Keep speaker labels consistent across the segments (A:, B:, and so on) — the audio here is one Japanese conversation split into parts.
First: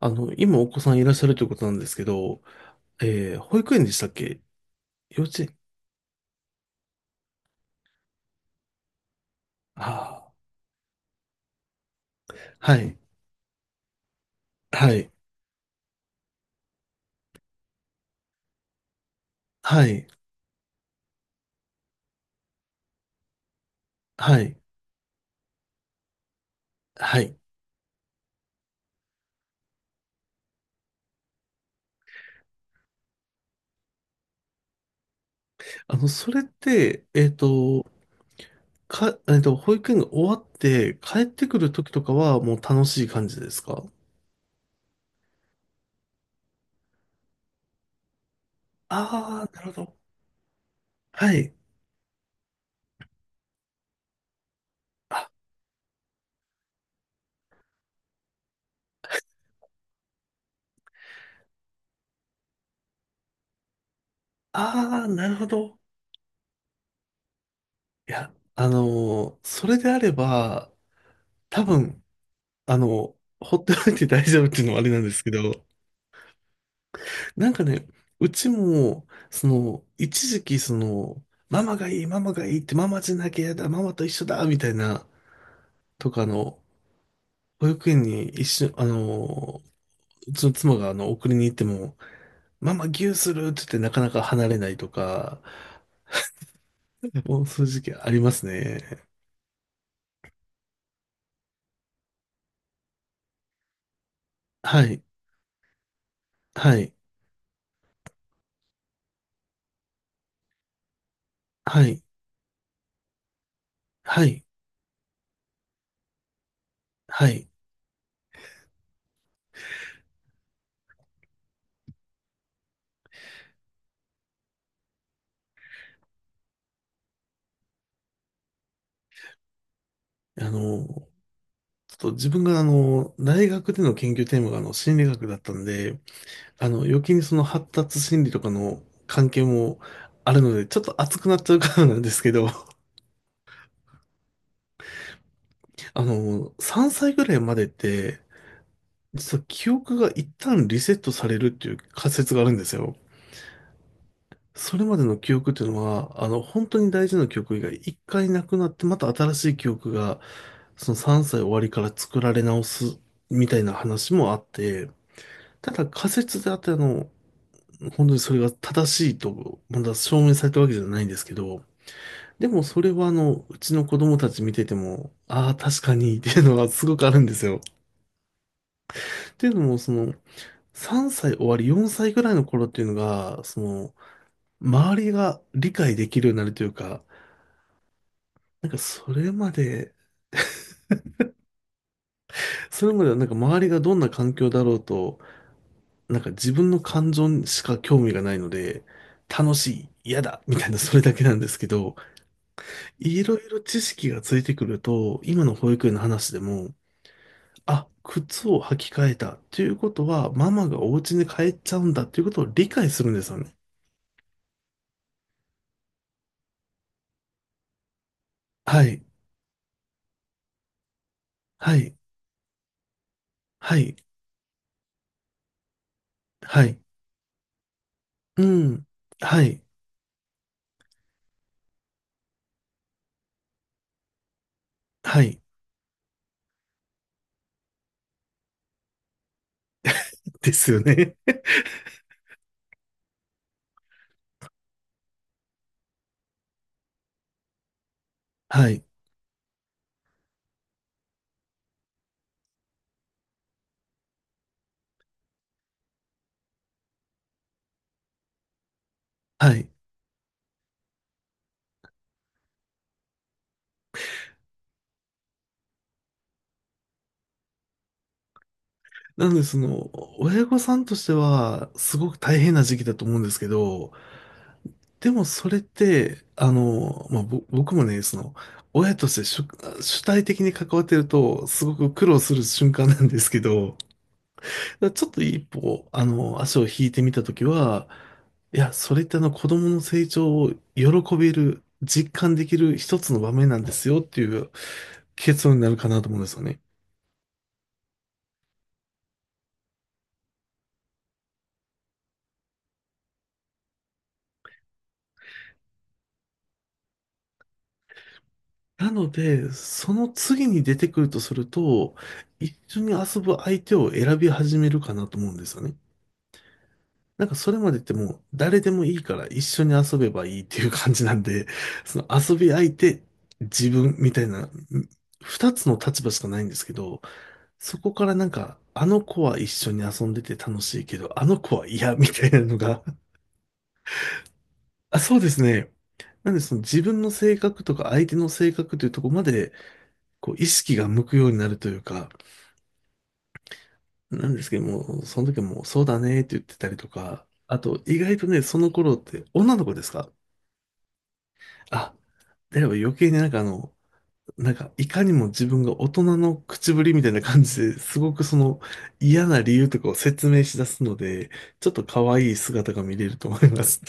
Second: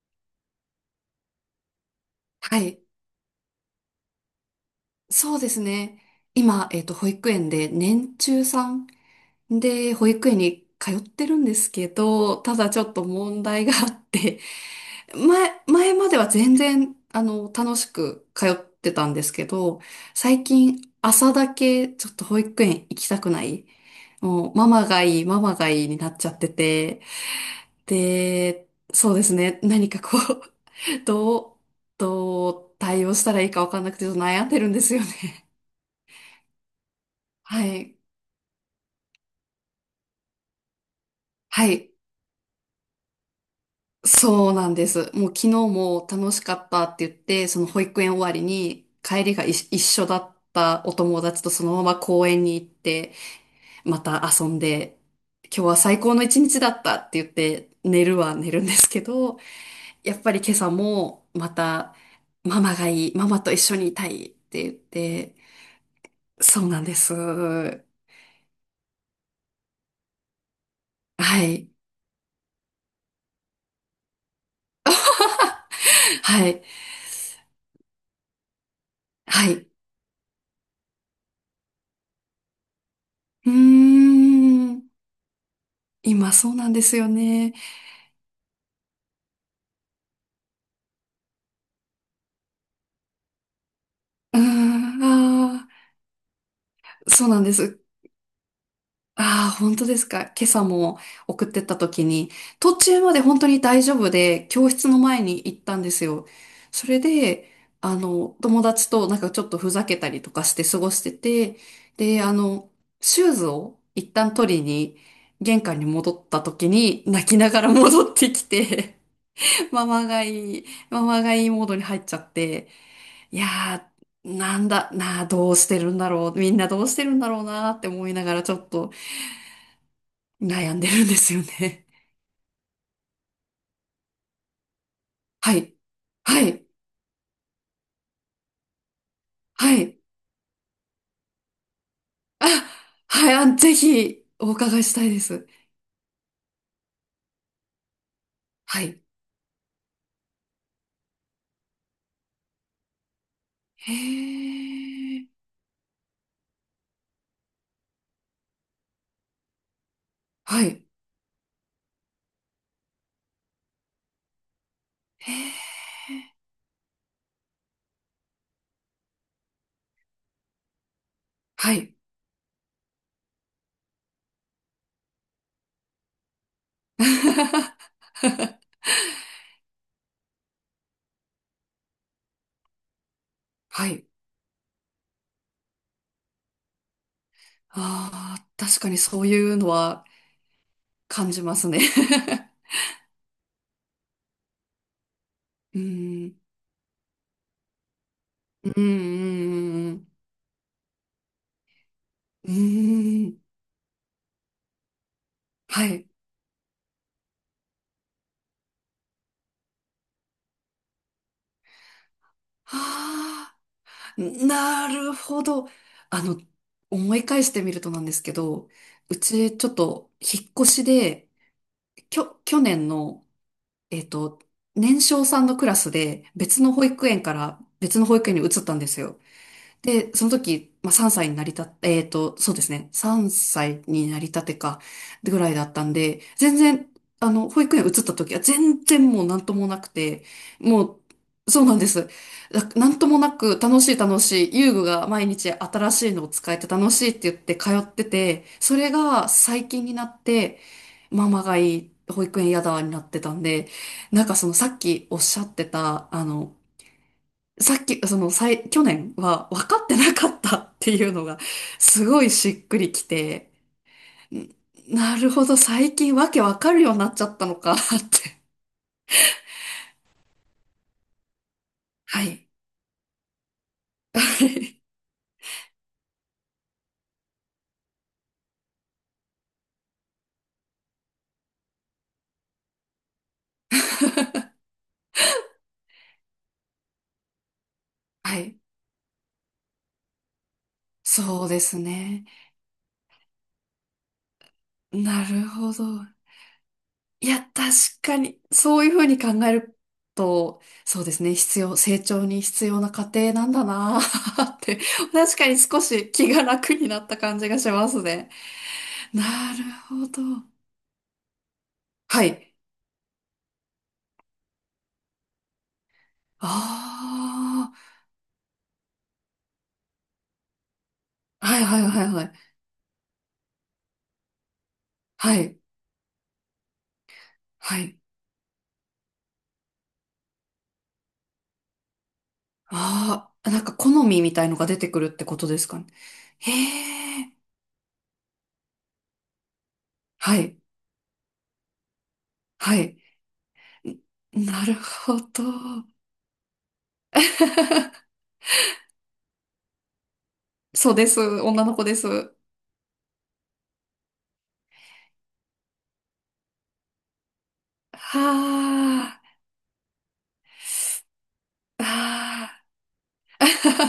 A: 今お子さんいらっしゃるということなんですけど、
B: はい。
A: 保育園でしたっけ？幼
B: そう
A: 稚
B: で
A: 園？
B: すね。今、保育園で年中さんで保育
A: ああ、
B: 園に通ってるんですけど、ただ
A: は
B: ちょっ
A: い、
B: と問題があって、
A: はい、
B: 前までは全然、楽しく通ってたんですけど、
A: はい、
B: 最近朝だけちょっと保育園行きたくない。
A: は
B: もう、
A: い、
B: ママがいい、ママがいいになっちゃってて、
A: はい。
B: で、そうですね、何かこう、どう、どう対応したらいいかわかんなくてちょっと悩んでるんですよね。
A: それって、えっ
B: は
A: と、
B: い。
A: か、えっと、保育園が終わって帰ってく
B: は
A: る時
B: い。
A: とかはもう楽しい感じですか？
B: そうなんです。もう昨日も楽しかったって言って、その保育園終わりに帰り
A: あ
B: が
A: あ
B: い
A: ー、なる
B: 一
A: ほど。
B: 緒だったお友
A: は
B: 達と
A: い。
B: そのまま公園に行って、また遊んで、
A: あ、
B: 今日は最高の一日だったって言って寝るは寝るんですけど、やっぱり今朝もまたママがいい、ママと一緒にいたいって言っ
A: ああ、な
B: て、
A: るほど。
B: そうなんです。は
A: いや、それであれば、多
B: い。
A: 分、あの、ほっておいて大丈夫っていうのはあれなんですけど、
B: はい。
A: なんかね、うちも、そ
B: はい。
A: の、一時期、その、ママがいい、ママがいいって、ママじゃなきゃ
B: うー
A: 嫌だ、ママと一緒だ、みたい
B: ん。
A: な、とか、あ
B: 今そう
A: の、
B: なんですよね。
A: 保育園に一緒、あの、うちの妻が、あの、送りに行っても、ママギューするって言って、なかなか離れないとか、
B: ああ、そうな
A: も
B: ん
A: う、
B: で
A: そういう
B: す。
A: 時期ありますね。
B: ああ、本当ですか。今朝も送ってった時に、途中まで本当に大丈夫で、教
A: は
B: 室の
A: い、
B: 前に行ったんですよ。
A: は
B: そ
A: い、
B: れで、友達となんかちょっとふざけたりとかして過ごしてて、
A: はい、
B: で、シューズを一
A: は
B: 旦
A: い、
B: 取りに、玄関に戻った時に、泣
A: は
B: き
A: い。
B: ながら戻ってきて、ママがいい、ママがいいモードに入っちゃって、いやー、なんだ、なあ、どうしてるんだろう。みんなどうしてるんだろうなって思いながらちょっと
A: あ
B: 悩ん
A: の、
B: でるんですよね。
A: ちょっと自分が、あの、大学での研究テーマが、あの、心理学だっ た
B: は
A: ん
B: い。
A: で、
B: はい。
A: あの、余計にその発達心理とかの関係
B: は
A: も
B: い。
A: あるので、ちょっと熱くなっちゃうからなんですけ
B: あ、
A: ど、
B: はい。あ、ぜひお伺いしたいです。
A: あの、3歳ぐらいまでって、
B: はい。
A: 実は記憶が一旦リセットされるっていう仮説があるんですよ。
B: へ
A: それまでの
B: ー。
A: 記憶っていうのは、あの、本当に大事な記憶が一回なくなって、また新しい記憶が、
B: はい。
A: その3歳終わりから作られ直すみたいな話もあって、
B: へ
A: た
B: ー。
A: だ仮説であって、あの、本当にそれが正しいと、まだ証明されたわけじゃないんですけど、
B: はい。
A: でもそれはあの、うちの子供たち見てても、ああ、確かにっていうのはすごくあるんですよ。っていうのも、その、3歳終わり、4歳ぐらいの頃っていうのが、そ
B: は
A: の、
B: い。
A: 周りが理解できるようになるというか、
B: ああ、
A: なんか
B: 確かに
A: そ
B: そう
A: れ
B: い
A: ま
B: うの
A: で、
B: は感じますね。
A: それまではなんか周りがどんな環境だろうと、
B: う
A: なん
B: ー
A: か
B: ん。
A: 自分の感情にしか興味がないの
B: う
A: で、楽しい、
B: ーん。
A: 嫌だ、みたいなそれだけなんですけど、
B: う
A: い
B: ーん。うー
A: ろ
B: ん
A: いろ知識がついてくると、今の保
B: は
A: 育園の
B: い。
A: 話でも、あ、靴を履き替えた。ということは、ママがお家に帰っちゃうんだということを理解するんですよ
B: は
A: ね。
B: あ。なるほど。あの、思い返してみるとなんですけど、
A: はい、
B: うちちょっと引っ越しで、
A: はい、
B: 去年の、
A: はい、
B: えっと、年少さんのクラスで別
A: は
B: の
A: い、
B: 保育園から別の保育園
A: う
B: に移ったん
A: ん、
B: ですよ。
A: はい、
B: で、その時、まあ、3歳になりた、そうですね。3歳になりたてか、
A: は
B: ぐ
A: い、
B: らいだったんで、全然、保育園移った時は全然もうなんともなくて、
A: ですよ
B: もう、
A: ね。
B: そうなんです。なんともなく、楽しい楽しい、遊具が毎日新しいのを使えて楽しいって言って通ってて、
A: は
B: そ
A: い、
B: れが最近になって、ママがいい、保育園嫌だになってたんで、なんかそのさっきおっしゃってた、さっき、その、さい去年は
A: は
B: 分
A: い。
B: かってなかったっていうのが、すごいしっくりきて、んなるほど、最近わけ分かるようになっちゃったのかって。
A: なので、その、親御さんとしては、す ごく
B: は
A: 大
B: い。
A: 変な時期だと思うんですけど、でもそれって、あの、まあ、僕もね、その、親として主、主体的に関わってると、すごく苦労する瞬間なんですけど、だからちょっと一歩、あの、足を引いてみたときは、
B: は
A: い
B: い。
A: や、それってあの子供の成長を喜べ
B: そうで
A: る、
B: す
A: 実
B: ね。
A: 感できる一つの場面なんですよっていう
B: なる
A: 結論にな
B: ほ
A: る
B: ど。
A: かなと思うんですよね。
B: いや、確かに、そういうふうに考えると、そうですね、成長に必要な過程なんだなー って、確かに少し気が楽になった感じがしますね。
A: なの
B: な
A: で、
B: る
A: そ
B: ほ
A: の
B: ど。
A: 次に出てくるとすると、
B: はい。
A: 一緒に遊ぶ相手を選び始めるかなと思うんですよね。なんかそれま
B: あ
A: でってもう誰でもいいから一緒に遊べばいいっていう感じなんで、
B: あ、はいはい
A: そ
B: は
A: の
B: いはい。
A: 遊び相手、自分みたいな、
B: は
A: 二
B: い、
A: つの立場しかないんですけど、そ
B: は
A: こ
B: い。
A: からなんか、あの子は一緒に遊んでて楽しいけど、あの子は嫌みたいなのが、
B: ああ、なんか好みみたいのが出て く
A: あ、
B: るっ
A: そう
B: て
A: で
B: こ
A: す
B: とです
A: ね。
B: かね。
A: なんで
B: へ
A: その自分の
B: え、
A: 性格とか相手の性格というところまで、こう
B: は
A: 意
B: い、
A: 識が向くようになるというか、
B: はい。
A: なんで
B: ん
A: すけ
B: な
A: ど
B: る
A: も、
B: ほ
A: その時
B: ど。
A: はもうそうだねって言ってたりとか、あと 意外とね、その頃って女の子ですか？
B: そうです。女の子
A: あ、
B: です。は
A: であれば余計になんかあの、なんか、いかにも自分が大人の口ぶりみたいな感じですごくその
B: あ、
A: 嫌な理由とかを説明し出すので、ちょっと可愛い
B: あ
A: 姿が見れると思います。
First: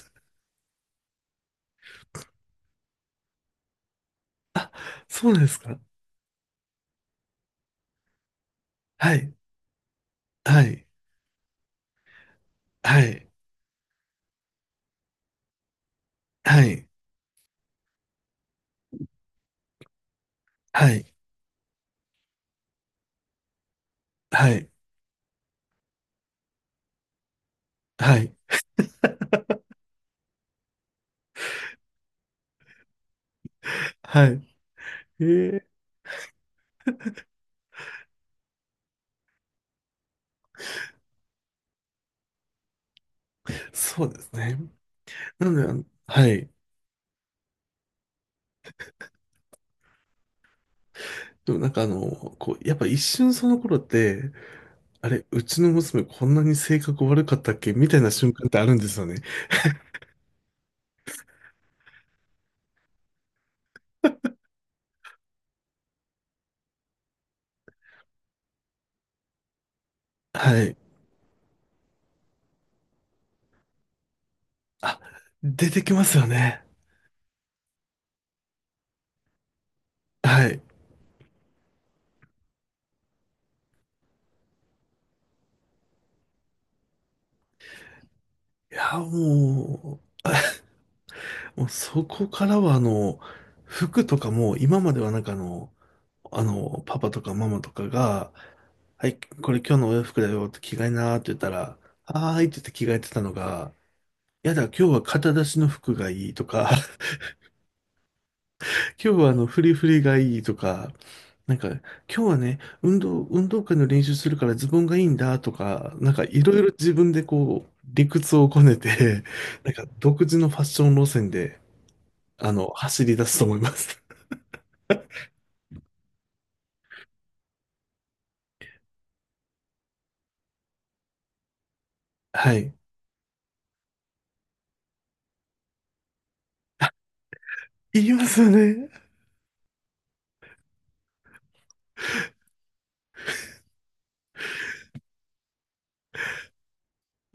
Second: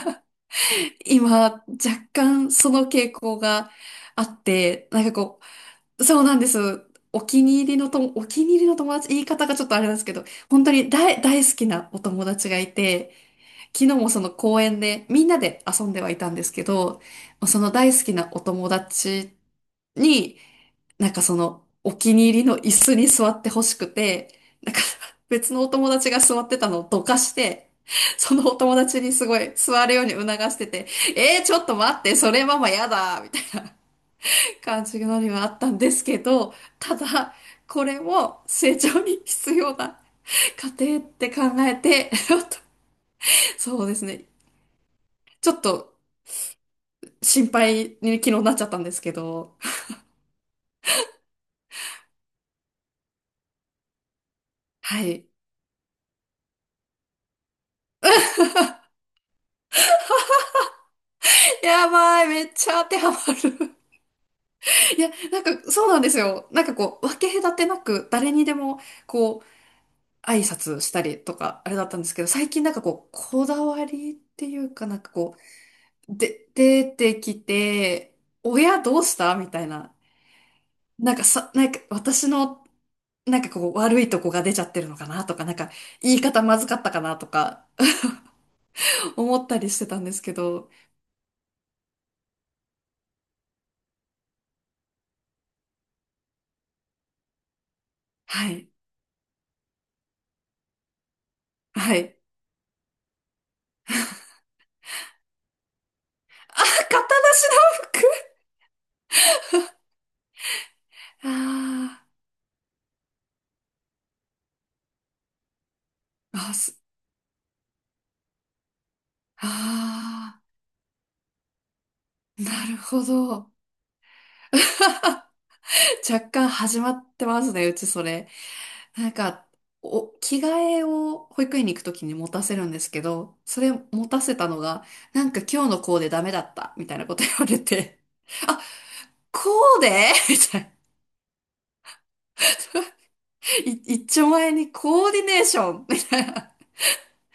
B: ー今、若干その傾向があって、なん か
A: そうな
B: こ
A: んですか？
B: う、そうなんです。お気に入りの友達、
A: は
B: 言い
A: い、
B: 方がちょっとあれなんですけど、
A: は
B: 本当
A: い、
B: に大好きなお友達がい
A: は
B: て、
A: い、
B: 昨日もその公園でみんなで遊んではいたんです
A: は
B: け
A: い、
B: ど、その大好きなお友達に、
A: は
B: な
A: い、
B: んかそのお気に入りの椅子に座ってほしくて、
A: はい、
B: なんか 別のお友達が座ってたのをどかして、
A: は
B: そ
A: い、
B: のお友達にすごい座るように促してて、ちょっと待って、それママやだみたいな
A: はい。
B: 感じの
A: え
B: にはあっ
A: ー、
B: たんですけど、ただ、これも成長に必要な過程って考えて、そうで
A: そ
B: す
A: うで
B: ね。
A: すね。な
B: ちょ
A: の
B: っ
A: で、あの、
B: と
A: はい。
B: 心配に昨日なっちゃったんですけど。
A: でもなんかあの、こう、やっぱ一瞬その頃って、
B: は
A: あれ、
B: い。
A: うちの娘こんなに性格悪かったっけみたいな瞬間ってあるんですよね。
B: やばい、めっちゃ当てはまる。いや、なんかそうなんですよ。なんかこう、分け隔てなく誰にでもこう、挨
A: はい。
B: 拶したりとか、あれだったんですけど、最近なんかこう、こだわりっていうかな
A: あ、
B: んかこ
A: 出てきま
B: う、
A: すよね。
B: 出てきて、親どうしたみたいな。
A: はい。
B: なんかさ、なんか私の、なんかこう、悪いとこが出ちゃってるのかなとか、なんか言い方まずかったかなとか、
A: いや、
B: 思ったりしてた
A: も
B: んですけど、
A: う、もうそこからは、あの、服とかも、今まではなんかあの、あの、パパとかママとかが、
B: はい。
A: はい、これ今日のお洋服だよって着替えなーって言ったら、
B: はい。
A: はーいって言って着替えてたのが、いやだ、今日は肩出しの服がいいと
B: あ、
A: か、
B: 型なしの服
A: 今日はあの、フリフリがいいとか、なんか、今
B: あ
A: 日はね、運動会の練習するからズボンがいいんだとか、なんか
B: ー
A: い
B: あ、
A: ろいろ
B: す、
A: 自分でこう、理屈をこねて、なんか独自
B: あ
A: のファッション路線で、
B: ー、
A: あ
B: な
A: の、
B: るほ
A: 走り出すと
B: ど。
A: 思います。
B: 若干始まってますね、うちそれ。なんか、着替えを保育園に行くときに持 た
A: は
B: せるん
A: い。
B: ですけど、それ持たせたのが、なんか今日のコーデダメだった、みたいなこと言われて、
A: 言いますよ
B: あ、
A: ね。
B: コーデみたいな。一丁前にコーディネーションみ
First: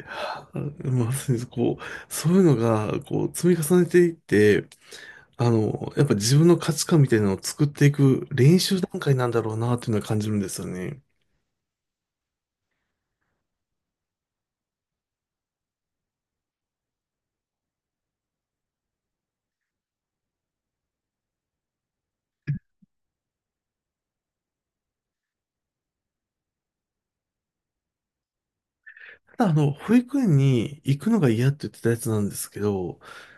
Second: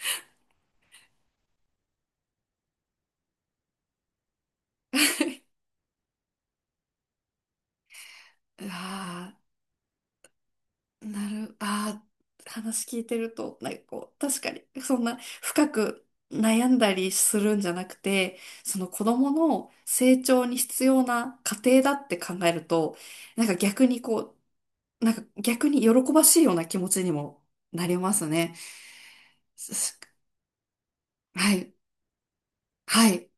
A: あ、まさにこう、そういうのが、こう、積み重ねていって、
B: たい
A: あの、やっぱ自分の価値観みたいなのを作っていく練
B: な。う
A: 習段階なん
B: わ
A: だ
B: ー
A: ろうな、っていうのは感じるんですよね。
B: ああ、話聞いてると、なんかこう、確かに、そんな深く悩んだりするんじゃなくて、その子供の成長に必要な過程だって考えると、なんか逆にこう、なんか逆に喜ばしいような気持ちにもなりますね。
A: ただ、あの、
B: す
A: 保
B: す
A: 育園に行くのが嫌っ
B: は
A: て言
B: い、
A: ってたやつなんですけど、
B: はい、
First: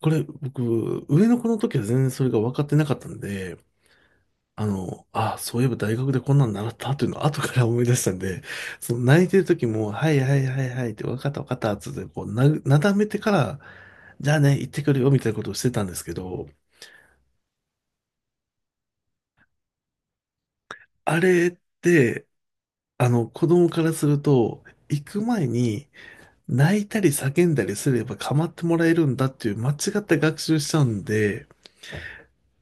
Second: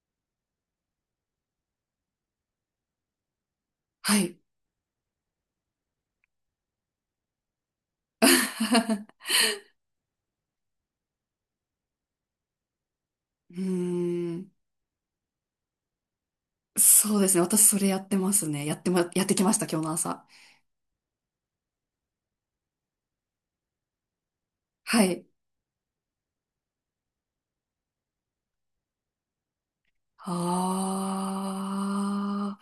A: これ、僕、上の子の時は全然それが分かってなかったんで、
B: はい。
A: あの、あ、そういえば大学でこんなの習ったっていうのを後から思い出したんで、その泣い てる時も、はいはいはいはいって、わかったわかったっつって、なだめてか
B: う
A: ら、じゃ
B: ー
A: あ
B: ん、
A: ね、行ってくるよみたいなことをしてたんですけど、
B: そうですね。私それやってますね。やってきました、今日の朝。
A: あれって、あの、子供からすると、行
B: は
A: く
B: い。
A: 前に泣いたり叫んだりすれば構ってもらえるんだっていう間違った学習しちゃうんで、
B: ああ、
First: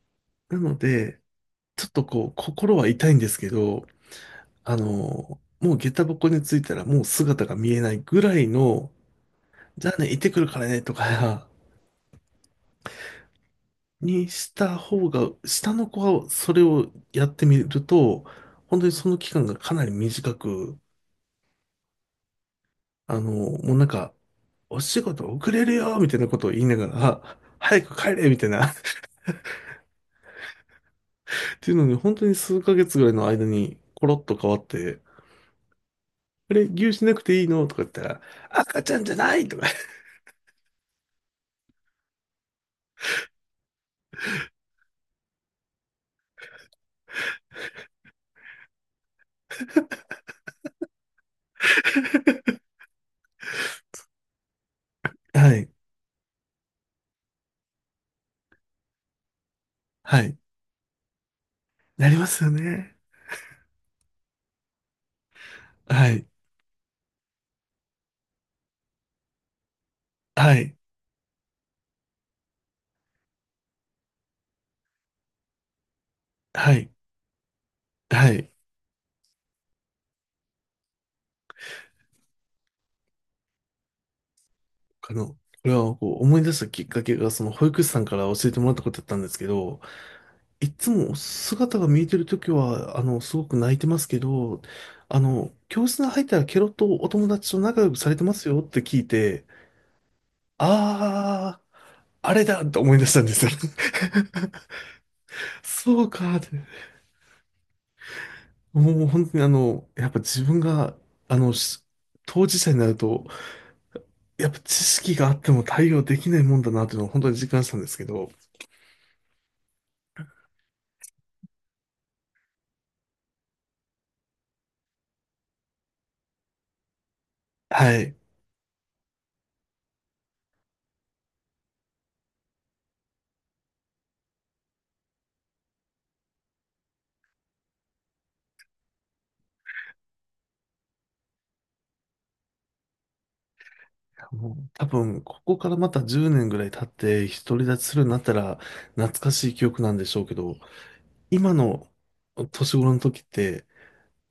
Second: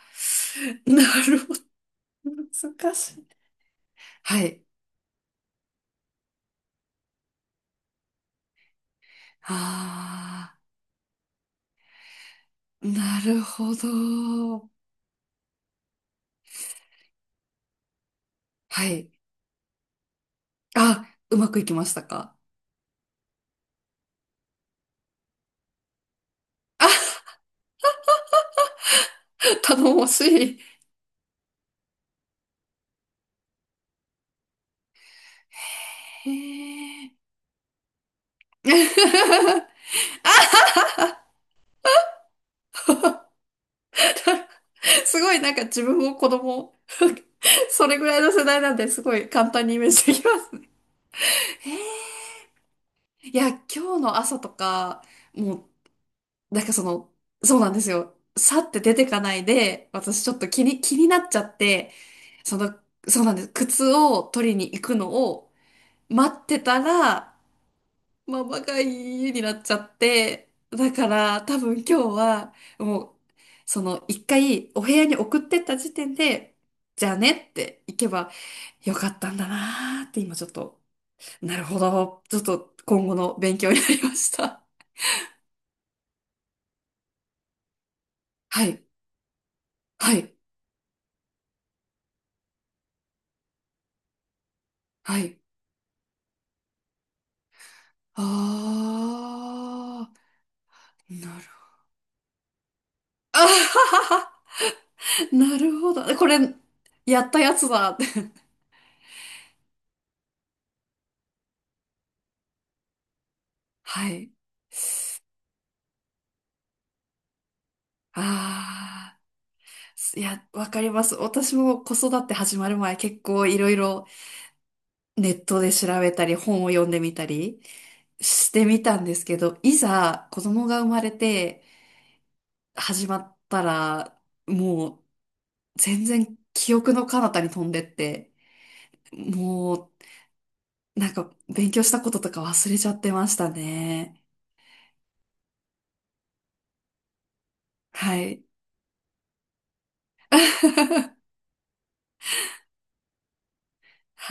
A: なの
B: な
A: で、
B: るほど。
A: ちょっとこう、心は
B: 難
A: 痛
B: し
A: いん
B: い。
A: ですけど、
B: はい。
A: あの、もう下駄箱に着いたらもう姿が見えないぐらいの、じゃあね、行ってくる
B: あ
A: からね、とか、
B: あ、なるほ
A: にし
B: ど。
A: た方が、下の子がそれをやってみると、本当
B: は
A: にそ
B: い。
A: の期間がかなり短く、
B: あ、うまくいきましたか
A: あの、もうなんか、お仕事遅れるよみたいなことを言いなが
B: あ、
A: ら、早く帰れみたいな っ
B: 頼もしい。
A: ていうのに、本当に数ヶ月ぐらいの間に、コロッと変わって、
B: へ
A: あれ、牛し
B: え。
A: なくていいのとか言ったら、赤ちゃんじゃないとか
B: あ、すごい、なんか自分も子供、それぐらいの世代なんで、すごい簡単にイメージできます。いや、今日の朝とか、
A: は
B: も
A: い、
B: うなんかその、そうなんですよ。さって出てかないで、
A: は
B: 私ちょ
A: い、
B: っと気になっちゃって、
A: なりますよ
B: その、
A: ね。
B: そうなんです。靴を取りに行くのを
A: はい、
B: 待ってたら、ママが家になっちゃって、
A: はい、
B: だから多分今日は、もう、その一回お部屋に送ってった時点で、
A: はい、
B: じゃあねって行け
A: は
B: ば
A: い。
B: よかったんだなーって今ちょっと、なるほど。ちょっと今後の勉強になりました。
A: あの、これはこう思い出したきっかけが、その保育士さんから教えて
B: は
A: もらった
B: い。
A: ことだったんですけど、
B: はい。
A: いつも姿が見えてるときは、あの、すごく泣いてますけど、
B: は
A: あ
B: い。
A: の、教室に入ったらケロッとお友達と仲良くされてますよって聞いて、
B: ああ、なるほ
A: あ
B: ど。
A: ー、あれだと思い出したんで
B: あ
A: す
B: は
A: よ。
B: はは な るほ
A: そ
B: ど。
A: う
B: こ
A: か
B: れ、
A: って。
B: やったやつだって。
A: もう本当にあの、やっぱ自分が、あの、し当事者になると、
B: はい。
A: やっぱ知識があっても対応できないもんだなっていうのを本当に実感したんですけど、
B: ああ、いや、わかります。私も子育て始まる前、結構いろいろネットで調べたり、本を読んでみたり
A: はい。
B: してみたんですけど、いざ子供が生まれて始まったら、もう全然記憶の彼方に飛んでって、もうなんか勉強したこととか忘れちゃってましたね。
A: もう多分、ここからまた10年ぐらい経って独り立ちするように
B: は
A: なった
B: い。
A: ら懐かしい記憶なんでしょうけど、今の年頃の時って、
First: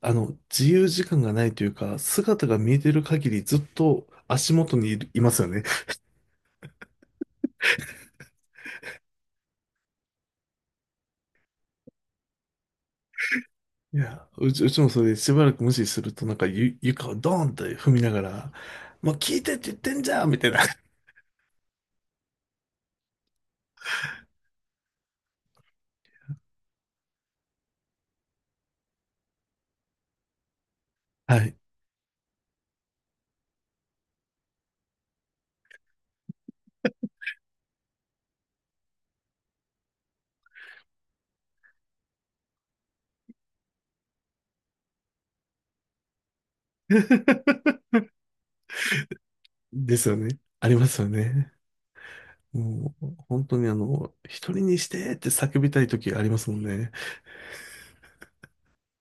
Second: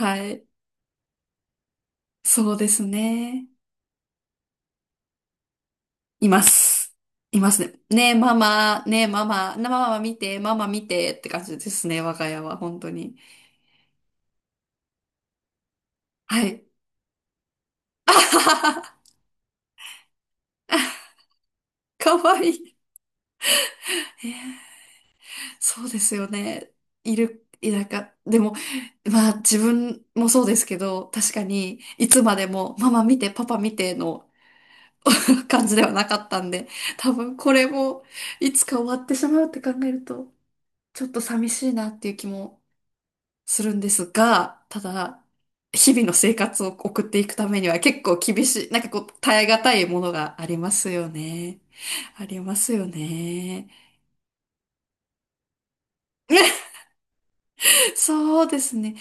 A: あの、
B: い。
A: 自由時間がないというか、姿
B: そう
A: が
B: で
A: 見え
B: す
A: てる限り
B: ね。
A: ずっと足元にいる、いますよね。
B: います。いますね。ねえ、ママ、ねえ、ママ、ママ見て、ママ見てって感じですね、我が家は、本当に。
A: いや、うちもそれでしばらく無視するとなんか
B: はい。
A: 床をドーンって踏み な
B: あ
A: が
B: は
A: ら、
B: はは、
A: もう聞いてって言ってんじゃんみたいな。
B: かわいい。そうですよね。いる、いなか、でも、まあ自分もそうですけど、確
A: は
B: か
A: い。
B: に、いつまでも、ママ見て、パパ見ての 感じではなかったんで、多分これも、いつか終わってしまうって考えると、ちょっと寂しいなっていう気もするんですが、ただ、日々の生活を送っていくためには 結構厳しい、なんかこう、耐え難い
A: で
B: も
A: す
B: の
A: よね。
B: があり
A: あ
B: ま
A: りま
B: す
A: すよ
B: よ
A: ね。
B: ね。ありますよ
A: もう、本当に
B: ね。
A: あの、一人にしてって叫びたい時ありますもん ね。
B: そうですね。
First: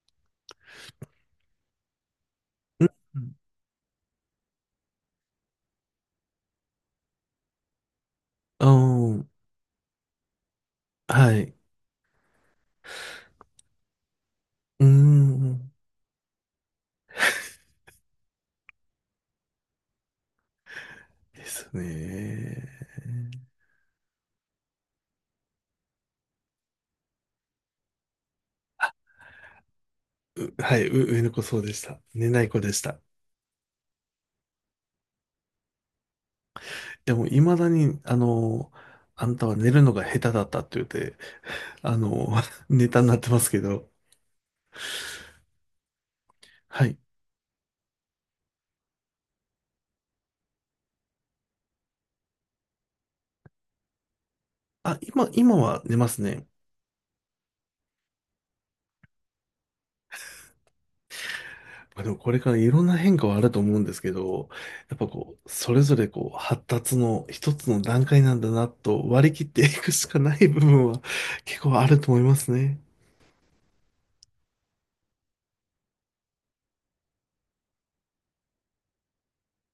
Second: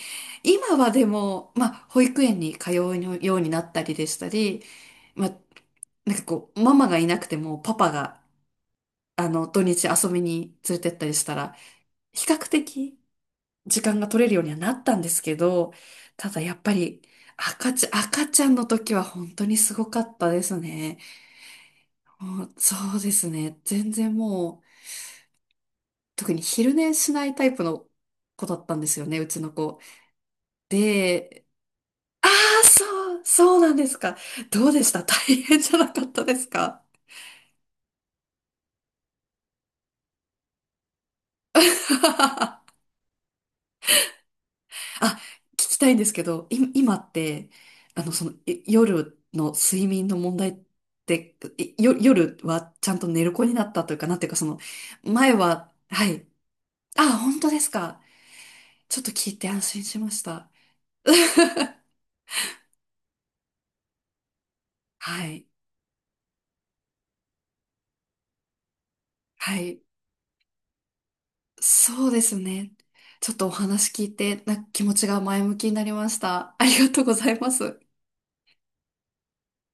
B: 今はでも、まあ、保育園に通う
A: うん。
B: ようになったりでしたり、まあ、なんかこう、ママがいなくてもパパが、
A: うん。
B: 土日遊びに連れてったりした
A: はい。
B: ら、比較的時間が取れるようにはなっ
A: うー
B: たんですけ
A: ん。
B: ど、ただやっぱり赤ちゃんの時は本当にすごかったですね。
A: です
B: もうそ
A: ね。
B: うですね。全然もう、特に昼寝しないタイプの子だったんですよね、うちの子。
A: う、はい。う、上の子
B: で、
A: そうでした。
B: あ
A: 寝ない子
B: あ、
A: でし
B: そ
A: た。
B: う、そうなんですか。どうでした大変じゃなかったですか
A: でも、いまだに、あの、あんたは寝るのが下手だったって言って、あの、ネタになってますけど。
B: あ、聞きたいんですけど、
A: は
B: 今
A: い。
B: って、その、夜の睡眠の問題って、夜はちゃんと寝る子になったというか、なんていうか、その、
A: あ、
B: 前
A: 今
B: は、
A: は寝
B: は
A: ます
B: い。
A: ね。
B: あ、本当ですか。ちょっと聞いて安心しました。
A: まあ でも、これからいろんな変化はあると思うんですけど、やっぱ
B: は
A: こ
B: い。
A: う、それぞれこう、発達の一つの段階なんだなと割り切っ
B: は
A: てい
B: い。
A: くしかない部分は結構ある
B: そ
A: と
B: う
A: 思
B: で
A: いま
B: す
A: す
B: ね。
A: ね。
B: ちょっとお話聞いて、気持ちが前向きになりました。ありがとうございます。